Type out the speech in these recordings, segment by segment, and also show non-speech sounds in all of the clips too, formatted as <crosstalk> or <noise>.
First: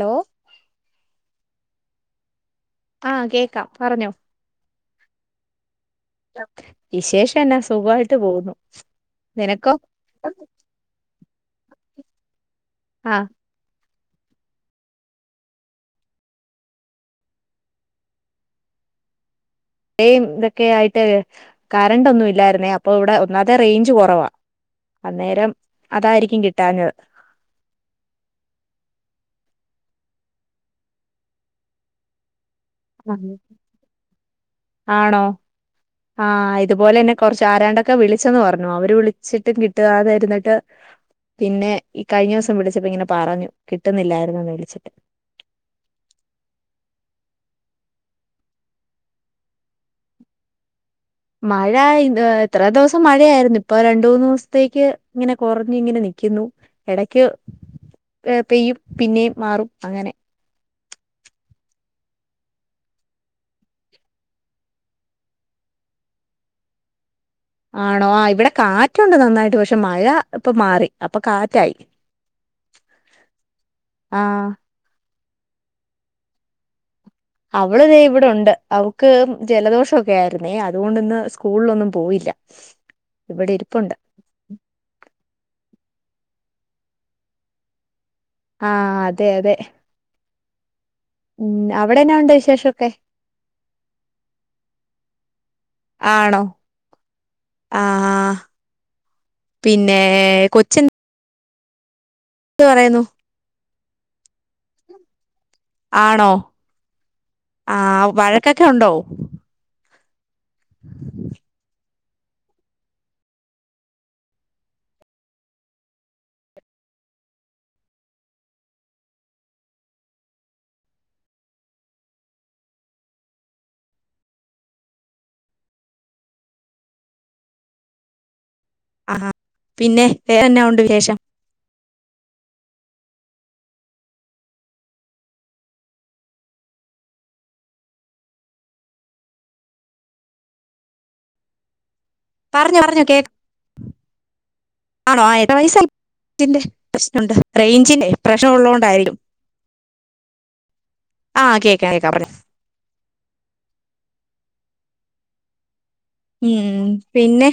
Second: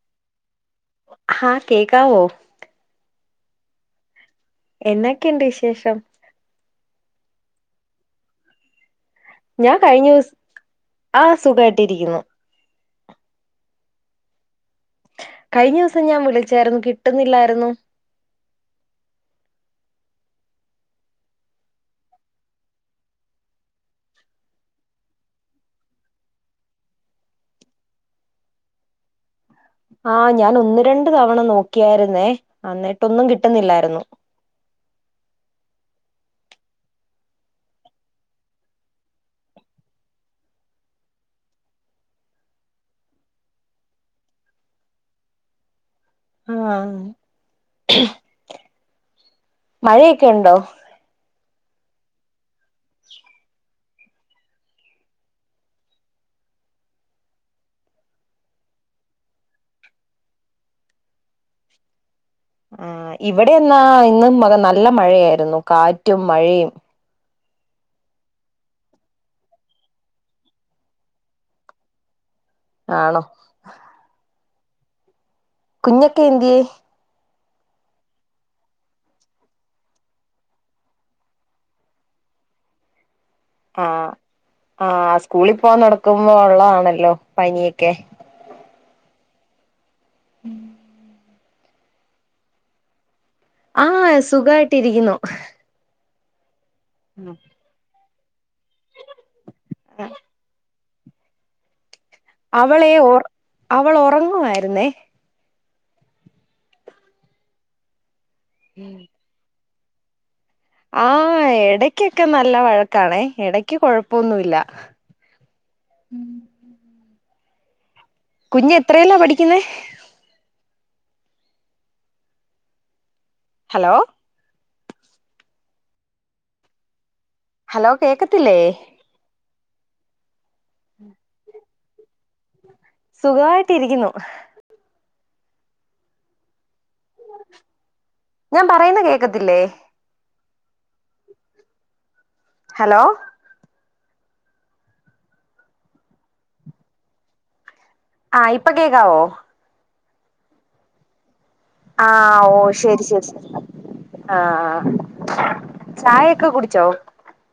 Hello ആഹ് കേക്കാവോ ആഹ് കേക്കാം പറഞ്ഞോ എന്നക്കെയുണ്ട് വിശേഷം വിശേഷം എന്നാ സുഖമായിട്ട് പോകുന്നു നിനക്കോ ഞാൻ കഴിഞ്ഞ ദിവ ആഹ് സുഖമായിട്ടിരിക്കുന്നു ആഹ് കഴിഞ്ഞ ദിവസം ഞാൻ വിളിച്ചായിരുന്നു കിട്ടുന്നില്ലായിരുന്നു മഴെയും ഇതൊക്കെ ആയിട്ട് കറണ്ട് ഒന്നും ഇല്ലായിരുന്നേ അപ്പൊ ഇവിടെ ഒന്നാമത്തെ റേഞ്ച് കൊറവാ അന്നേരം അതായിരിക്കും കിട്ടാഞ്ഞത് ആഹ് ഞാൻ ഒന്ന് രണ്ട് തവണ നോക്കിയായിരുന്നേ അന്നിട്ടൊന്നും കിട്ടുന്നില്ലായിരുന്നു ആണോ ആഹ് ഇതുപോലെന്നെ കൊറച്ച് ആരാണ്ടൊക്കെ വിളിച്ചന്ന് പറഞ്ഞു അവര് വിളിച്ചിട്ടും കിട്ടാതെ ഇരുന്നിട്ട് പിന്നെ ഈ കഴിഞ്ഞ ദിവസം വിളിച്ചപ്പ ഇങ്ങനെ പറഞ്ഞു കിട്ടുന്നില്ലായിരുന്നന്ന് വിളിച്ചിട്ട് ആഹ് മഴയൊക്കെ ഉണ്ടോ മഴ ഇത്ര ദെവസം മഴയായിരുന്നു ഇപ്പൊ രണ്ട് മൂന്ന് ദെവസത്തേക്ക് ഇങ്ങനെ കൊറഞ്ഞ് ഇങ്ങനെ നിക്കുന്നു എടയ്ക്ക് പെയ്യും പിന്നെയും മാറും അങ്ങനെ ആഹ് ഇവിടെന്നാ ഇന്നു മുതൽ നല്ല മഴയായിരുന്നു കാറ്റും മഴയും ആണോ ആ ഇവിടെ കാറ്റുണ്ട് നന്നായിട്ട് പക്ഷെ മഴ ഇപ്പൊ മാറി ഇപ്പൊ കാറ്റായി ആണോ ആഹ് കുഞ്ഞൊക്കെ എന്തിയേ അവള് ദെ ഇവിടെ ഉണ്ട് അവക്ക് ജലദോഷം ഒക്കെ ആയിരുന്നേ അതുകൊണ്ട് ഇന്ന് സ്കൂളിലൊന്നും പോയില്ല <inaudible> ഇവിടെ ഇരിപ്പുണ്ട് ആഹ് ആഹ് സ്കൂളിൽ പോവാൻ തൊടങ്ങുമ്പോ ഒള്ളതാണല്ലോ പനിയൊക്കെ ആഹ് അതെ അതെ ഉം ഉം അവിടെ എന്നാ ഉണ്ട് വിശേഷം ഒക്കെ ആഹ് സുഖായിട്ടിരിക്കുന്നു ആണോ ഉം ആ പിന്നെ കൊച്ച് എ - അവളെ ഓർ അവള് ഒറങ്ങുവായിരുന്നേ ആണോ ആ വഴക്കൊക്കെ ഒണ്ടോ ആഹ് എടക്കൊക്കെ നല്ല വഴക്കാണേ എടക്ക് കൊഴപ്പൊന്നുല്ല ഉം കുഞ്ഞ് എത്രയിലാ പഠിക്കുന്നെ ഹലോ ഹലോ കേക്കത്തില്ലേ ആ പിന്നെ വേറെ എന്നാ ഒണ്ട് വിശേഷം സുഖമായിട്ട് ഇരിക്കുന്നു ഞാൻ പറയുന്നെ കേക്കത്തില്ലേ പറഞ്ഞോ ഹലോ പറഞ്ഞോ കേക്കാ - ആണോ എത്ര വയസായി ഇതിന്റെ പ്രശ്നുണ്ട് റേഞ്ചിന്റെ പ്രശ്നം ആഹ് ഇപ്പൊ ഉള്ളോണ്ടായിരിക്കും കേക്കാവോ ആഹ് കേക്കാം കേക്കാം പറഞ്ഞോ ആഹ് ഓ ശരി ശരി ആഹ് ചായൊക്കെ കുടിച്ചോ ഉം പിന്നെ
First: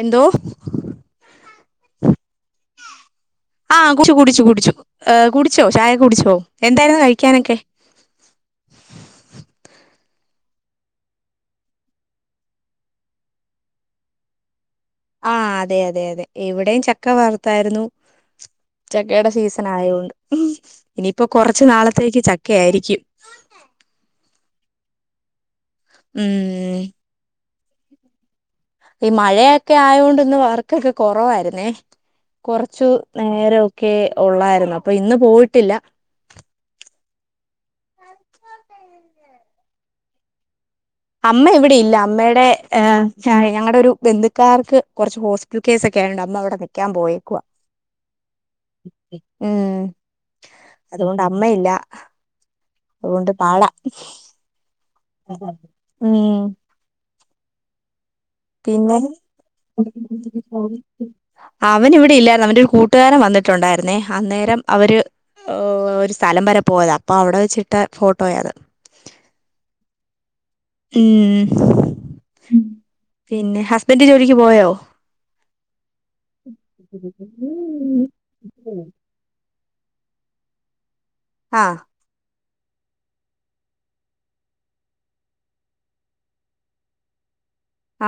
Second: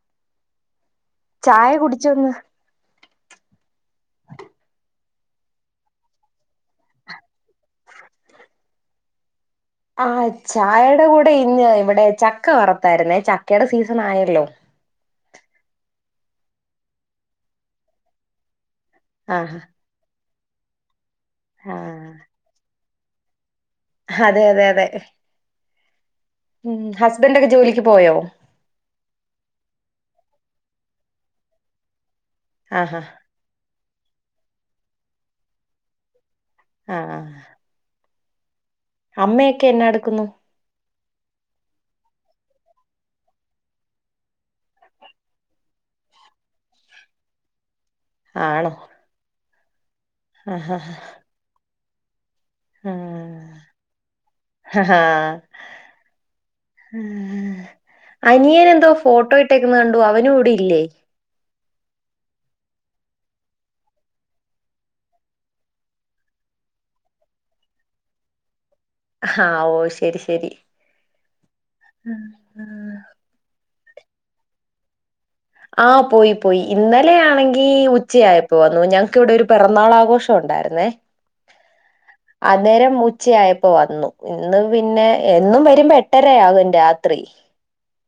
എന്തോ ചായ കുടിച്ചൊ ഇന്ന് ആഹ് കുടിച്ചു കുടിച്ചു കുടിച്ചു കുടിച്ചോ ചായയൊക്കെ കുടിച്ചോ എന്തായിരുന്നു കഴിക്കാനൊക്കെ ആഹ് ചായയുടെ കൂടെ ഇന്ന് ഇവിടെ ചക്ക വറുത്തായിരുന്നേ ചക്കയുടെ സീസൺ ആയല്ലോ ആഹ് അതെ അതെ അതെ ഇവിടെയും ചക്ക വറുത്തായിരുന്നു ചക്കയുടെ ആഹ് സീസൺ ആയോണ്ട് ഇനിയിപ്പോ കൊറച്ചു ആഹ് നാളത്തേക്ക് ചക്കയായിരിക്കും അതെ അതെ അതെ ഉം ഹസ്ബൻഡ് ഒക്കെ ജോലിക്ക് പോയോ ഈ മഴയൊക്കെ ആയോണ്ട് ഇന്ന് വർക്കൊക്കെ കൊറവായിരുന്നേ കൊറച്ചു- ആഹാ നേരൊക്കെ ഉള്ളായിരുന്നു. അപ്പൊ ഇന്ന് പോയിട്ടില്ല. ആഹ് അമ്മയൊക്കെ എന്നാ എടുക്കുന്നു. അമ്മ ഇവിടെയില്ല. അമ്മയുടെ ഞങ്ങളുടെ ഒരു ബന്ധുക്കാർക്ക് കുറച്ച് ഹോസ് പിറ്റൽ കേസൊക്കെയോണ്ട് അമ്മവിടെ നിക്കാൻ പോയേക്കുവ. ആണോ ഉം ആഹ് അതുകൊണ്ട് അമ്മയില്ല. അതുകണ്ട് ആഹ് പാടാ ആഹ് ഹാഹ് ഉം അനിയൻ എന്തോ പിന്നെ ഫോട്ടോ ഇട്ടേക്കുന്നെ കണ്ടു അവനും ഇവിടെ ഇല്ലേ? അവൻ ഇവിടെ ഇല്ലായിരുന്നു. അവന്റെ ഒരു കൂട്ടുകാരൻ വന്നിട്ടുണ്ടായിരുന്നേ അന്നേരം അവര് ഒരു സ്ഥലം വരെ പോയത അപ്പൊ അവിടെ വെച്ചിട്ട് ഫോട്ടോയ അത്. ആഹ് ഓ ശരി ശരി. ഉം പിന്നെ ഹസ്ബൻഡ് ജോലിക്ക് പോയോ? ആഹ് പോയി പോയി. ഇന്നലെയാണെങ്കി ഉം ഉച്ചയായപ്പോ വന്നു. ഞ ഇവിടെ ഒരു പിറന്നാൾ ആഘോഷം ഉണ്ടായിരുന്നേ. ആഹ് അന്നേരം ഉച്ചയായപ്പോ വന്നു. ഇന്ന് പിന്നെ എന്നും വരുമ്പോ എട്ടരയാകും രാത്രി. <inaudible>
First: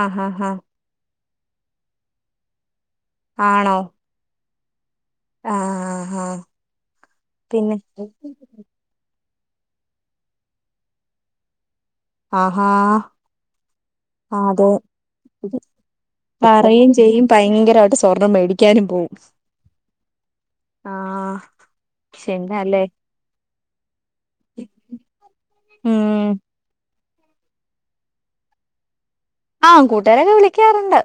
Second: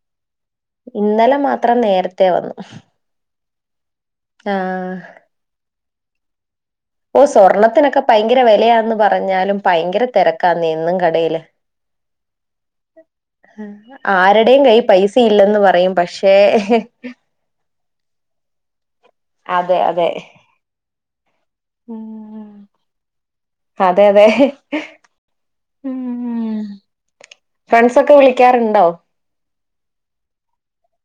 ആഹ് ഹ ഹഹ് ഇന്നലെ മാത്രം നേരത്തെ വന്നു. ആണോ ആഹ് ആഹ് ആഹ് ആഹ് ഓ പിന്നെ സ്വർണ്ണത്തിനൊക്കെ ഭയങ്കര വിലയാന്ന് പറഞ്ഞാലും ഭയങ്കര തിരക്കാനെ എന്നും കടയില്. ആഹ് ഹാ ആരടെയും കയ്യ് പൈസ ഇല്ലെന്ന് പറയും പക്ഷേ പറയും ചെയ്യും ഭയങ്കരമായിട്ട് സ്വർണം മേടിക്കാനും പോവും അതെ അതെ ആഹ് ഉം ശെരിയാല്ലേ അതെ അതെ ഉം. ഫ്രണ്ട്സ ഒക്കെ വിളിക്കാറുണ്ടോ? ആഹ് കൂട്ടുകാരൊക്കെ വിളിക്കാറുണ്ട്.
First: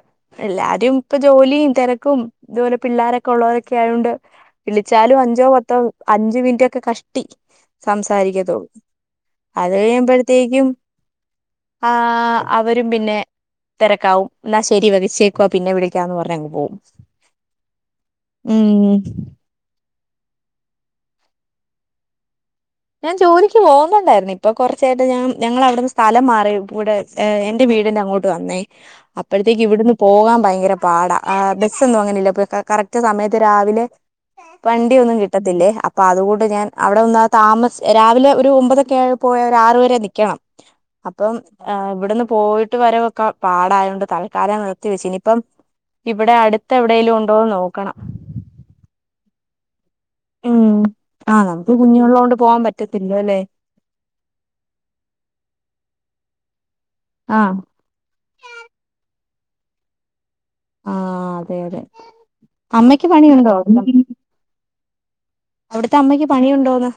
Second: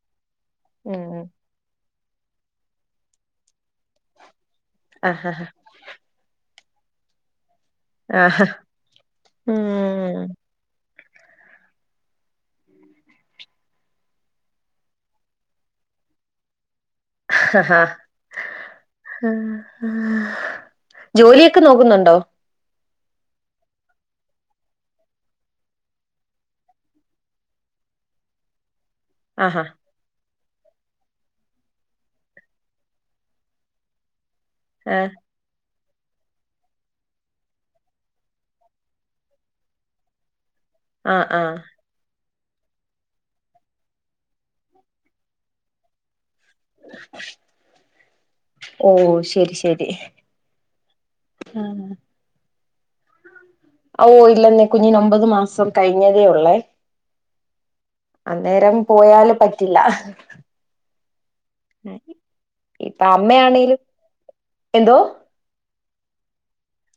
എല്ലാരും ഇപ്പൊ ഉം ജോലിയും തിരക്കും ഇതുപോലെ പിള്ളോരൊക്കെ ഉള്ളവരൊക്കെ ആയോണ്ട് വിളിച്ചാലും ആഹ് അഞ്ചോ പത്തോ അഞ്ച മിനിറ്റ് ഒക്കെ കഷ്ടി ആഹ് സംസാരിക്കത്തുള്ളൂ. അത് ഉം കഴിയുമ്പോഴത്തേക്കും ആഹ് അവരും പിന്നെ തിരക്കാവും. എന്നാ ശരി വേച്ചേക്കുവ പിന്നെ വിളിക്കാന്ന് പറഞ്ഞങ്ങ് പോകും. ആഹ് ആഹ് ആഹ് ജോലിയൊക്കെ നോക്കുന്നുണ്ടോ? ഞാൻ ജോലിക്ക് പോകുന്നുണ്ടായിരുന്നു. ഇപ്പൊ കൊറച്ചായിട്ട് ഞാൻ ഞങ്ങള അവിടുന്ന് സ്ഥലം മാറി കൂടെ ഏ എന്റെ വീടിന്റെ അങ്ങോട്ട് വന്നേ അപ്പോഴത്തേക്ക് ആഹാ ഇവിടുന്ന് പോകാൻ ഭയങ്കര പാടാ. ആ ബസ്സൊന്നും അങ്ങനെല്ല ഇ കറക്റ്റ് സമയത്ത് രാവിലെ ആഹ് വണ്ടിയൊന്നും കിട്ടത്തില്ലേ. അപ്പൊ അതുകൊണ്ട് ഞാൻ അവിടെ ഒന്നാ താമസ രാവിലെ ഒരു ഒമ്പതൊക്കെ പോയ ഒരു ആറ വരെ നിക്കണം. ആഹ് അപ്പം ആഹ് ഇവിടുന്ന് പോയിട്ട് വരവൊക്കെ പാടായതോണ്ട് തൽക്കാലം നിർത്തിവെച്ചു. ഇനിപ്പം ഇവിടെ അടുത്ത് എവിടെലും ഉണ്ടോന്ന് നോക്കണം. ഓഹ് ശരി ശരി ഉം ആഹ് നമുക്ക് കുഞ്ഞുങ്ങള കൊണ്ട് പോവാൻ പറ്റത്തില്ല അല്ലെ. ഓ ഇല്ലെന്നെ കുഞ്ഞന് ഒമ്പത് മാസം കഴിഞ്ഞതേ ഉള്ളേ. ആഹ് അന്നേരം പോയാല് പറ്റില്ല ആഹ് അതെ അതെ ഇപ്പൊ അമ്മക്ക് പണിയുണ്ടോ അമ്മയാണേലും എന്തോ അവിടത്തെ അമ്മയ്ക്ക് പണിയുണ്ടോന്ന്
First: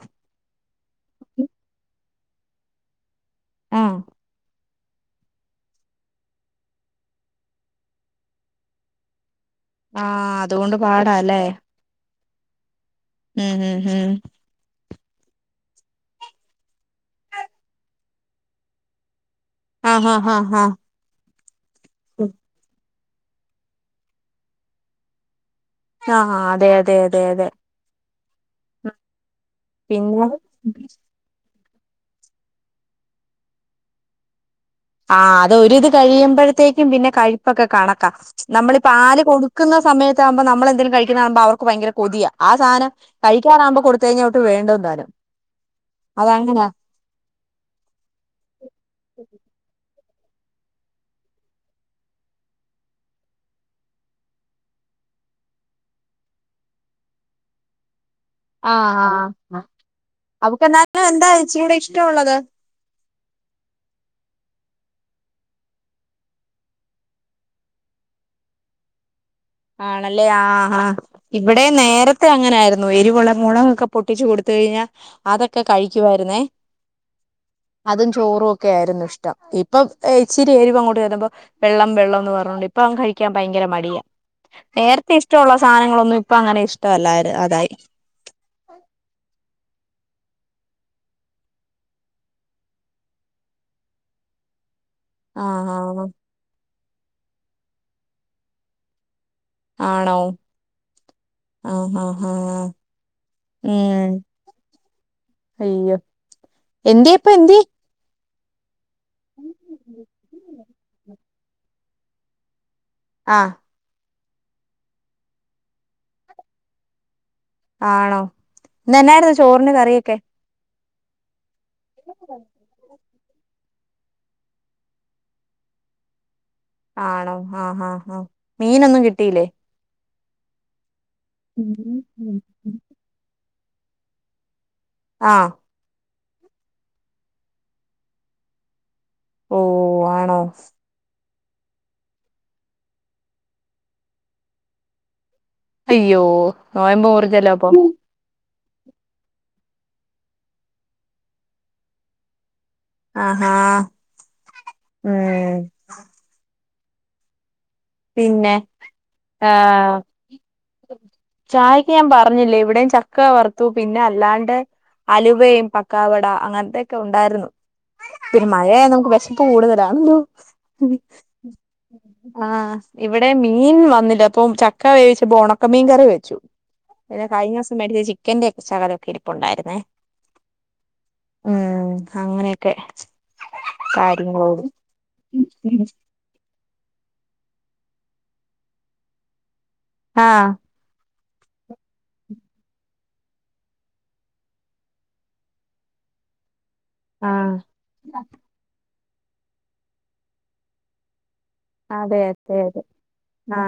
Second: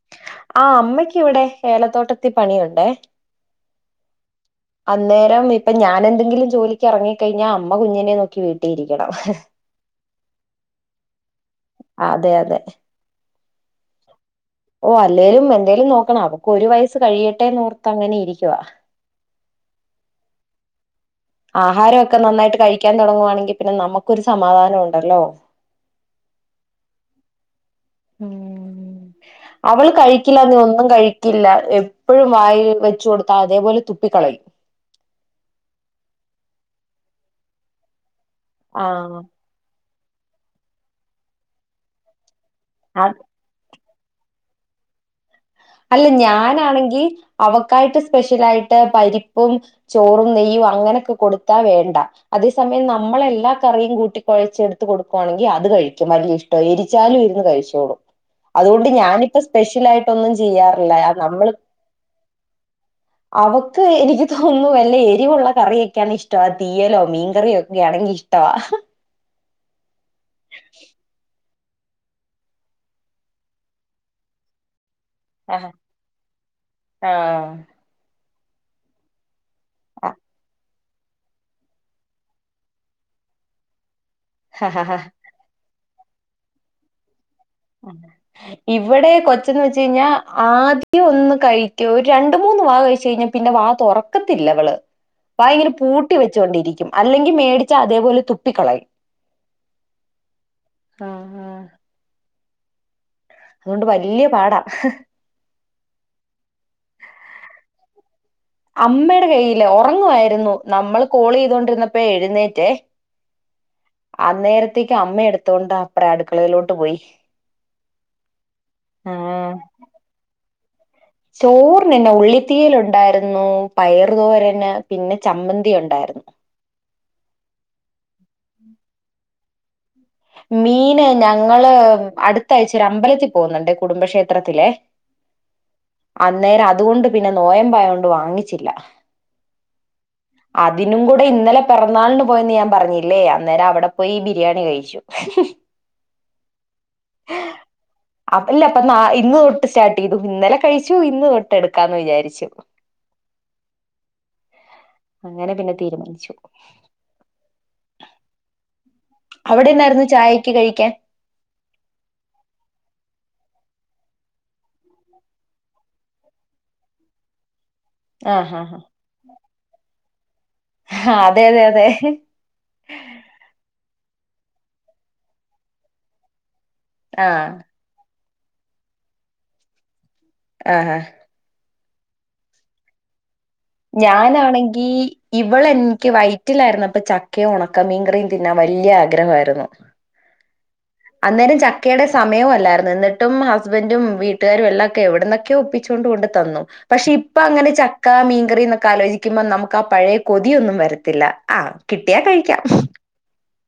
ആഹ് അമ്മയ്ക്ക് ഇവിടെ ഏലത്തോട്ടത്തി പണിയുണ്ടേ ആഹ് അന്നേരം ഇപ്പൊ ഞാൻ എന്തെങ്കിലും ജോലിക്ക് ഇറങ്ങിക്കഴിഞ്ഞാ അമ്മ കുഞ്ഞിനെ നോക്കി വീട്ടീ ഇരിക്കണം ആഹ് അതുകൊണ്ട് പാടാല്ലേ അതെ അതെ ഉം ഉം ഹും ഓ അല്ലേലും എന്തേലും നോക്കണം അവക്ക് ഒരു വയസ്സ് കഴിയട്ടെ നോർത്ത് അങ്ങനെ ഇരിക്കുവ ആഹ് ഹാ ഹാ ഹാ ആഹാരമൊക്കെ നന്നായിട്ട് കഴിക്കാൻ തുടങ്ങുവാണെങ്കിൽ പിന്നെ നമുക്കൊരു സമാധാനം ഉണ്ടല്ലോ ആഹ് അതെ അതെ അതെ അതെ ഉം അവള് പിന്നെ കഴിക്കില്ലനീ ഒന്നും കഴി ക്കില്ല എപ്പൊഴും വായിൽ വെച്ചുകൊടുത്താൽ അതേപോലെ തുപ്പിക്കളയും ആഹ് അതൊരിത് കഴിയുമ്പോഴത്തേക്കും പിന്നെ കഴുപ്പൊക്കെ കണക്കാ ആ നമ്മളിപ്പാല് കൊടു ക്കുന്ന സമയത്താവുമ്പോ നമ്മളെന്തേലും കഴിക്കുന്നാണുമ്പോ അവർക്ക് ഭയര കൊതിയ ആ സാനം ആ കഴി ക്കാനാകുംമ്പോ കൊടുത്ത് കഴിഞ്ഞാ ഒട്ട് വേണ്ടോം താനും അല്ല അതങ്ങനാ ഞാനാണെങ്കി അവക്കായിട്ട് സ്പെഷ്യലായിട്ട് പരിപ്പും ചോറും നെയ്യും അങ്ങനൊക്കെ കൊടുത്താ വേണ്ട അതേസമയം നമ്മളെല്ലാ കറിയും കൂട്ടി കുഴച്ചെടുത്ത് കൊടുക്കുവാണെങ്കി അത് കഴിക്കും വലിയ ഇഷ് ട്ട. എരിച്ചാലും ഇരുന്ന് കഴിച്ചോളും അതുകൊണ്ട് ഞാനിപ്പ സ്പെഷലായിട്ട് ഒന്നും അവക്ക് എന്നാലും എന്താ ഇച്ചിരിയൂടെ ഇഷ്ടമുള്ളത് അവക്ക് എനിക്ക് തോന്നുന്നു വല്ല എരിവുള്ള കറിയൊക്കെയാണ് ഇഷ്ടം ആ തീയലോ മീൻകറിയോ ഒക്കെ ആണെങ്കി ഇഷ് ട്ടവാ ആണല്ലേ ആഹ് ആഹ് ഇവിടെ നേരത്തെ അങ്ങനായിരുന്നു എരിവുളള മുളകൊക്കെ പൊട്ടിച്ചു കൊടുത്ത് കഴിഞ്ഞാ അതൊക്കെ ആഹ് കഴിക്കുവായിരുന്നേ അതും ചോറും ഒക്കെ ആയിരുന്നു ഇഷ്ടം ഇപ്പൊ ഇച്ചിരി എരിവ് അങ്ങോട്ട് ചെല്ലുമ്പോ വെള്ളം വെള്ളം എന്ന് പറഞ്ഞോണ്ട് ഇപ്പം അവൻ കഴിക്കാൻ ഭയര മടിയാ നേരത്തെ ഇഷ്ടമുള്ള സാധനങ്ങളൊന്നും ഇപ്പ അങ്ങനെ ഇഷ്ടവല്ലാര് അതായി ഉ ഇവിടെ കൊച്ചന്ന് വെച്ച് കഴിഞ്ഞാ ആദ്യം ഒന്ന് കഴിക്കൂ ഒരു രണ്ടുമൂന്ന് വാ കഴിച്ച് കഴിഞ്ഞാ പിന്നെ വാ തുറക്കത്തില്ലവള് വായിങ്ങനെ ആഹ് ആഹ് പൂട്ടി വെച്ചൊണ്ടിരിക്കും അല്ലെങ്കിൽ മേടിച്ച അതേപോലെ തുപ്പിക്കളയും ആണോ ആഹ് ആഹ് ആഹ് അതുകൊണ്ട് ഉം വല്യ പാടാ അയ്യോ എന്തേ ഇപ്പൊ എന്ത്യേ അമ്മയുടെ കയ്യില് ഉറങ്ങുവായിരുന്നു നമ്മൾ കോൾ ചെയ്തോണ്ടിരുന്നപ്പോ എഴുന്നേറ്റേ ആഹ് അന്നേരത്തേക്ക് അമ്മ എടുത്തോണ്ട് അപ്രേ അടുക്കളയിലോട്ട് പോയി ആണോ ഇന്ന് എന്നായിരുന്നു ചോറിന് കറിയൊക്കെ ചോറിനെന്നെ ഉള്ളിത്തീയൽ ഉണ്ടായിര് ന്നു പയറു തോരന് പിന്നെ ചമ്മന്തി ഉണ്ടായിരുന്നു ആണോ ആഹ് ആഹ് ആഹ് മീനൊന്നും കിട്ടീയില്ലേ മീന് ഞങ്ങള് ഉം അടുത്താഴ്ച ഒരു അമ്പലത്തിൽ പോകുന്നുണ്ട് കുടുംബക്ഷേത്രത്തിലെ ആഹ് അന്നേരം അതുകൊണ്ട് പിന്നെ നോയമ്പായണ്ട് വാങ്ങിച്ചില്ല ഓ ആണോ അതിനും കൂടെ ഇന്നലെ പിറന്നാളിന് പോയെന്ന് ഞാൻ പറഞ്ഞില്ലേ അന്നേരം അവിടെ പോയി ബിരിയാണി കഴിച്ചു അയ്യോ നോയമ്പ മുറിഎത്തില്ലേ അപ്പം അല്ല അപ്പൊ നാ ഇന്ന് തൊട്ട് സ്റ്റാർട്ട് ചെയ്തു ഇന്നലെ കഴിച്ചു ഇന്ന് തൊട്ട് എടുക്കാന്ന് വിചാരിച്ചു ആഹാ അങ്ങനെ ഉം പിന്നെ തീരുമാനിച്ചു പിന്നെ അവിടെന്നായിരുന്നു ചായക്ക് കഴിക്കാൻ ചായ്ക്ക് ഞാൻ പറഞ്ഞില്ലേ ഇവിടെയും ചക്ക വറുത്തു പിന്നെ അല്ലാണ്ട് അലുവയും പക്കാവട അങ്ങനത്തൊക്കെ ഉണ്ടായിരുന്നു പിന്നെ ആഹ് ആഹ് മഴയ നമുക്ക് വിശപ്പ് കൂടുതലാണോ ഹ അതെ അതെ അതെ ആഹ്‌. ഇവിടെ മീൻ വന്നില്ല ഇപ്പൊ ചക്ക വേവിച്ചപ്പോ ഉണക്ക മീൻ കറി വെച്ചു പിന്നെ ആഹ് കഴിഞ്ഞസ് മിച്ച ചിക്കന്റെ ഒക്കെ ചകതൊക്കെ ഇരിപ്പോണ്ടായിന്നെ ആഹ്‌ ആഹ്‌. ഉം അങ്ങനെയൊക്കെ കാര്യങ്ങളോട് ഞാനാണെങ്കി ഇവളെനിക്ക് വൈ റ്റിലായിരുന്നു അപ്പൊ ചക്കയും ഉണക്ക മീൻകറിയും തിന്നാൻ വലിയ ആഗ്രഹമായിരുന്നു ആഹ്‌. അന്നേരം ചക്കയുടെ സമയവും അല്ലായിരുന്നു എന്നിട്ടും ഹസ്ബന്റും വീട്ടുകാരും എല്ലാം ഒക്കെ എവിടുന്നൊക്കെയ ഒപ്പി ചൊണ്ട് കൊണ്ട് തന്നു പക്ഷെ ഇപ്പൊ ആഹ് അങ്ങനെ ചക്ക മീൻകറി എന്നൊക്കെ ആലോചിക്കുമ്പോ നമുക്ക് ആ പഴയ കൊതിയൊന്നും വരത്തില്ല ആ അതെ കിട്ടിയാ അതെ കഴിക്കാം അതെ ആ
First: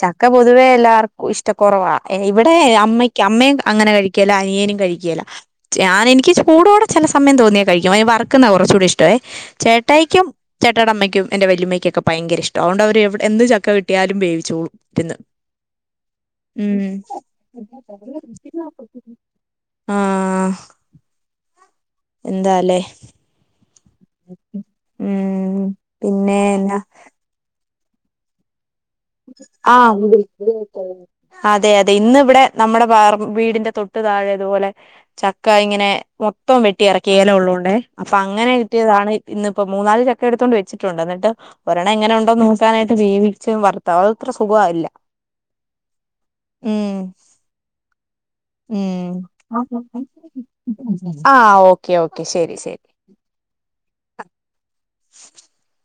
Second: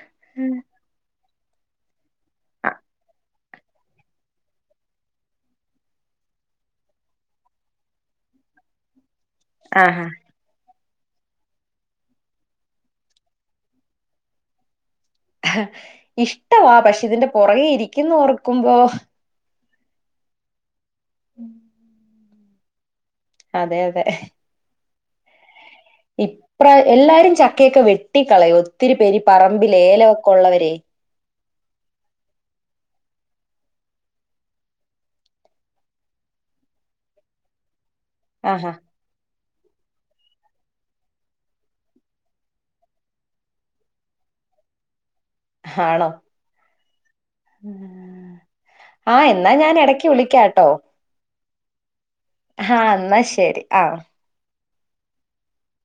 ചക്ക ഉം പൊതുവെ എല്ലാവർ കു ഇഷ്ട കുറവാ ഇവിടെ ആ അമ്മയ്ക്ക് അമ്മയും അങ്ങനെ കഴിക്കല അനിയേനും കഴിക്കല്ല ഞാൻ എനിക്ക് ചൂടോടെ ചില സമയം തോന്നിയാൽ കഴിക്കും അതിന് വർക്കുന്നാ കുറച്ചുകൂടി ഇഷ്ടവെ ആഹാ ചേട്ടായ്ക്കും ചേട്ടായിടെ അമ്മയ്ക്കും എന്റെറ വലിയമ്മ ക്കൊക്കെ ഭയങ്കര ഇഷ്ട അതൊ അവര് എവിടെ എന്ത് ചക്ക കിട്ടിയാലും വേവിച്ചളൂ ഇന്ന് ഇഷ്ടവാ പക്ഷെ ഇതിന്റെ പുറകെ ഇരിക്കുന്നു ഓർക്കുമ്പോ ആഹ്‌. ഉം <unintelligible> എന്താലേ അതെ അതെ ഉം പിന്നെ ഇപ്ര എന്നാ എല്ലാരും ചക്കയൊക്കെ വെട്ടിക്കളയും ഒത്തിരി പേര് പറമ്പിൽ ആഹ് ഏലക്കെ ഉള്ളവരെ അതെ അതെ ഇന്ന് ഇവിടെ നമ്മുടെ വീടിന്റെ തൊട്ട് താഴെതുപോലെ ചക്ക ഇങ്ങനെ മൊത്തം വെട്ടി ഇറക്കില ഉള്ളുകൊണ്ടെ അപ്പൊ അങ്ങനെ ആഹാ കിട്ടിയതാണ് ഇന്ന് ഇപ്പോൊ മൂന്നാല് ചക്ക എടുത്തോണ്ട് വച്ചിട്ടുണ്ട് എന്നിട്ട് ഒരെണ്ണം എങ്ങനെ ഉണ്ടോന്ന് നോക്കാനായിട്ട് വീവച്ച് വർ തത്ര സുഖല്ല ഹാണോ ഉം ആ ഉം എന്നാ ഞാൻ ഇടക്ക് വിളിക്കാട്ടോ ആ ഓക്കേ ഓക്കെ ശരി ആ ശരി എന്നാ ശരി ആ <inaudible>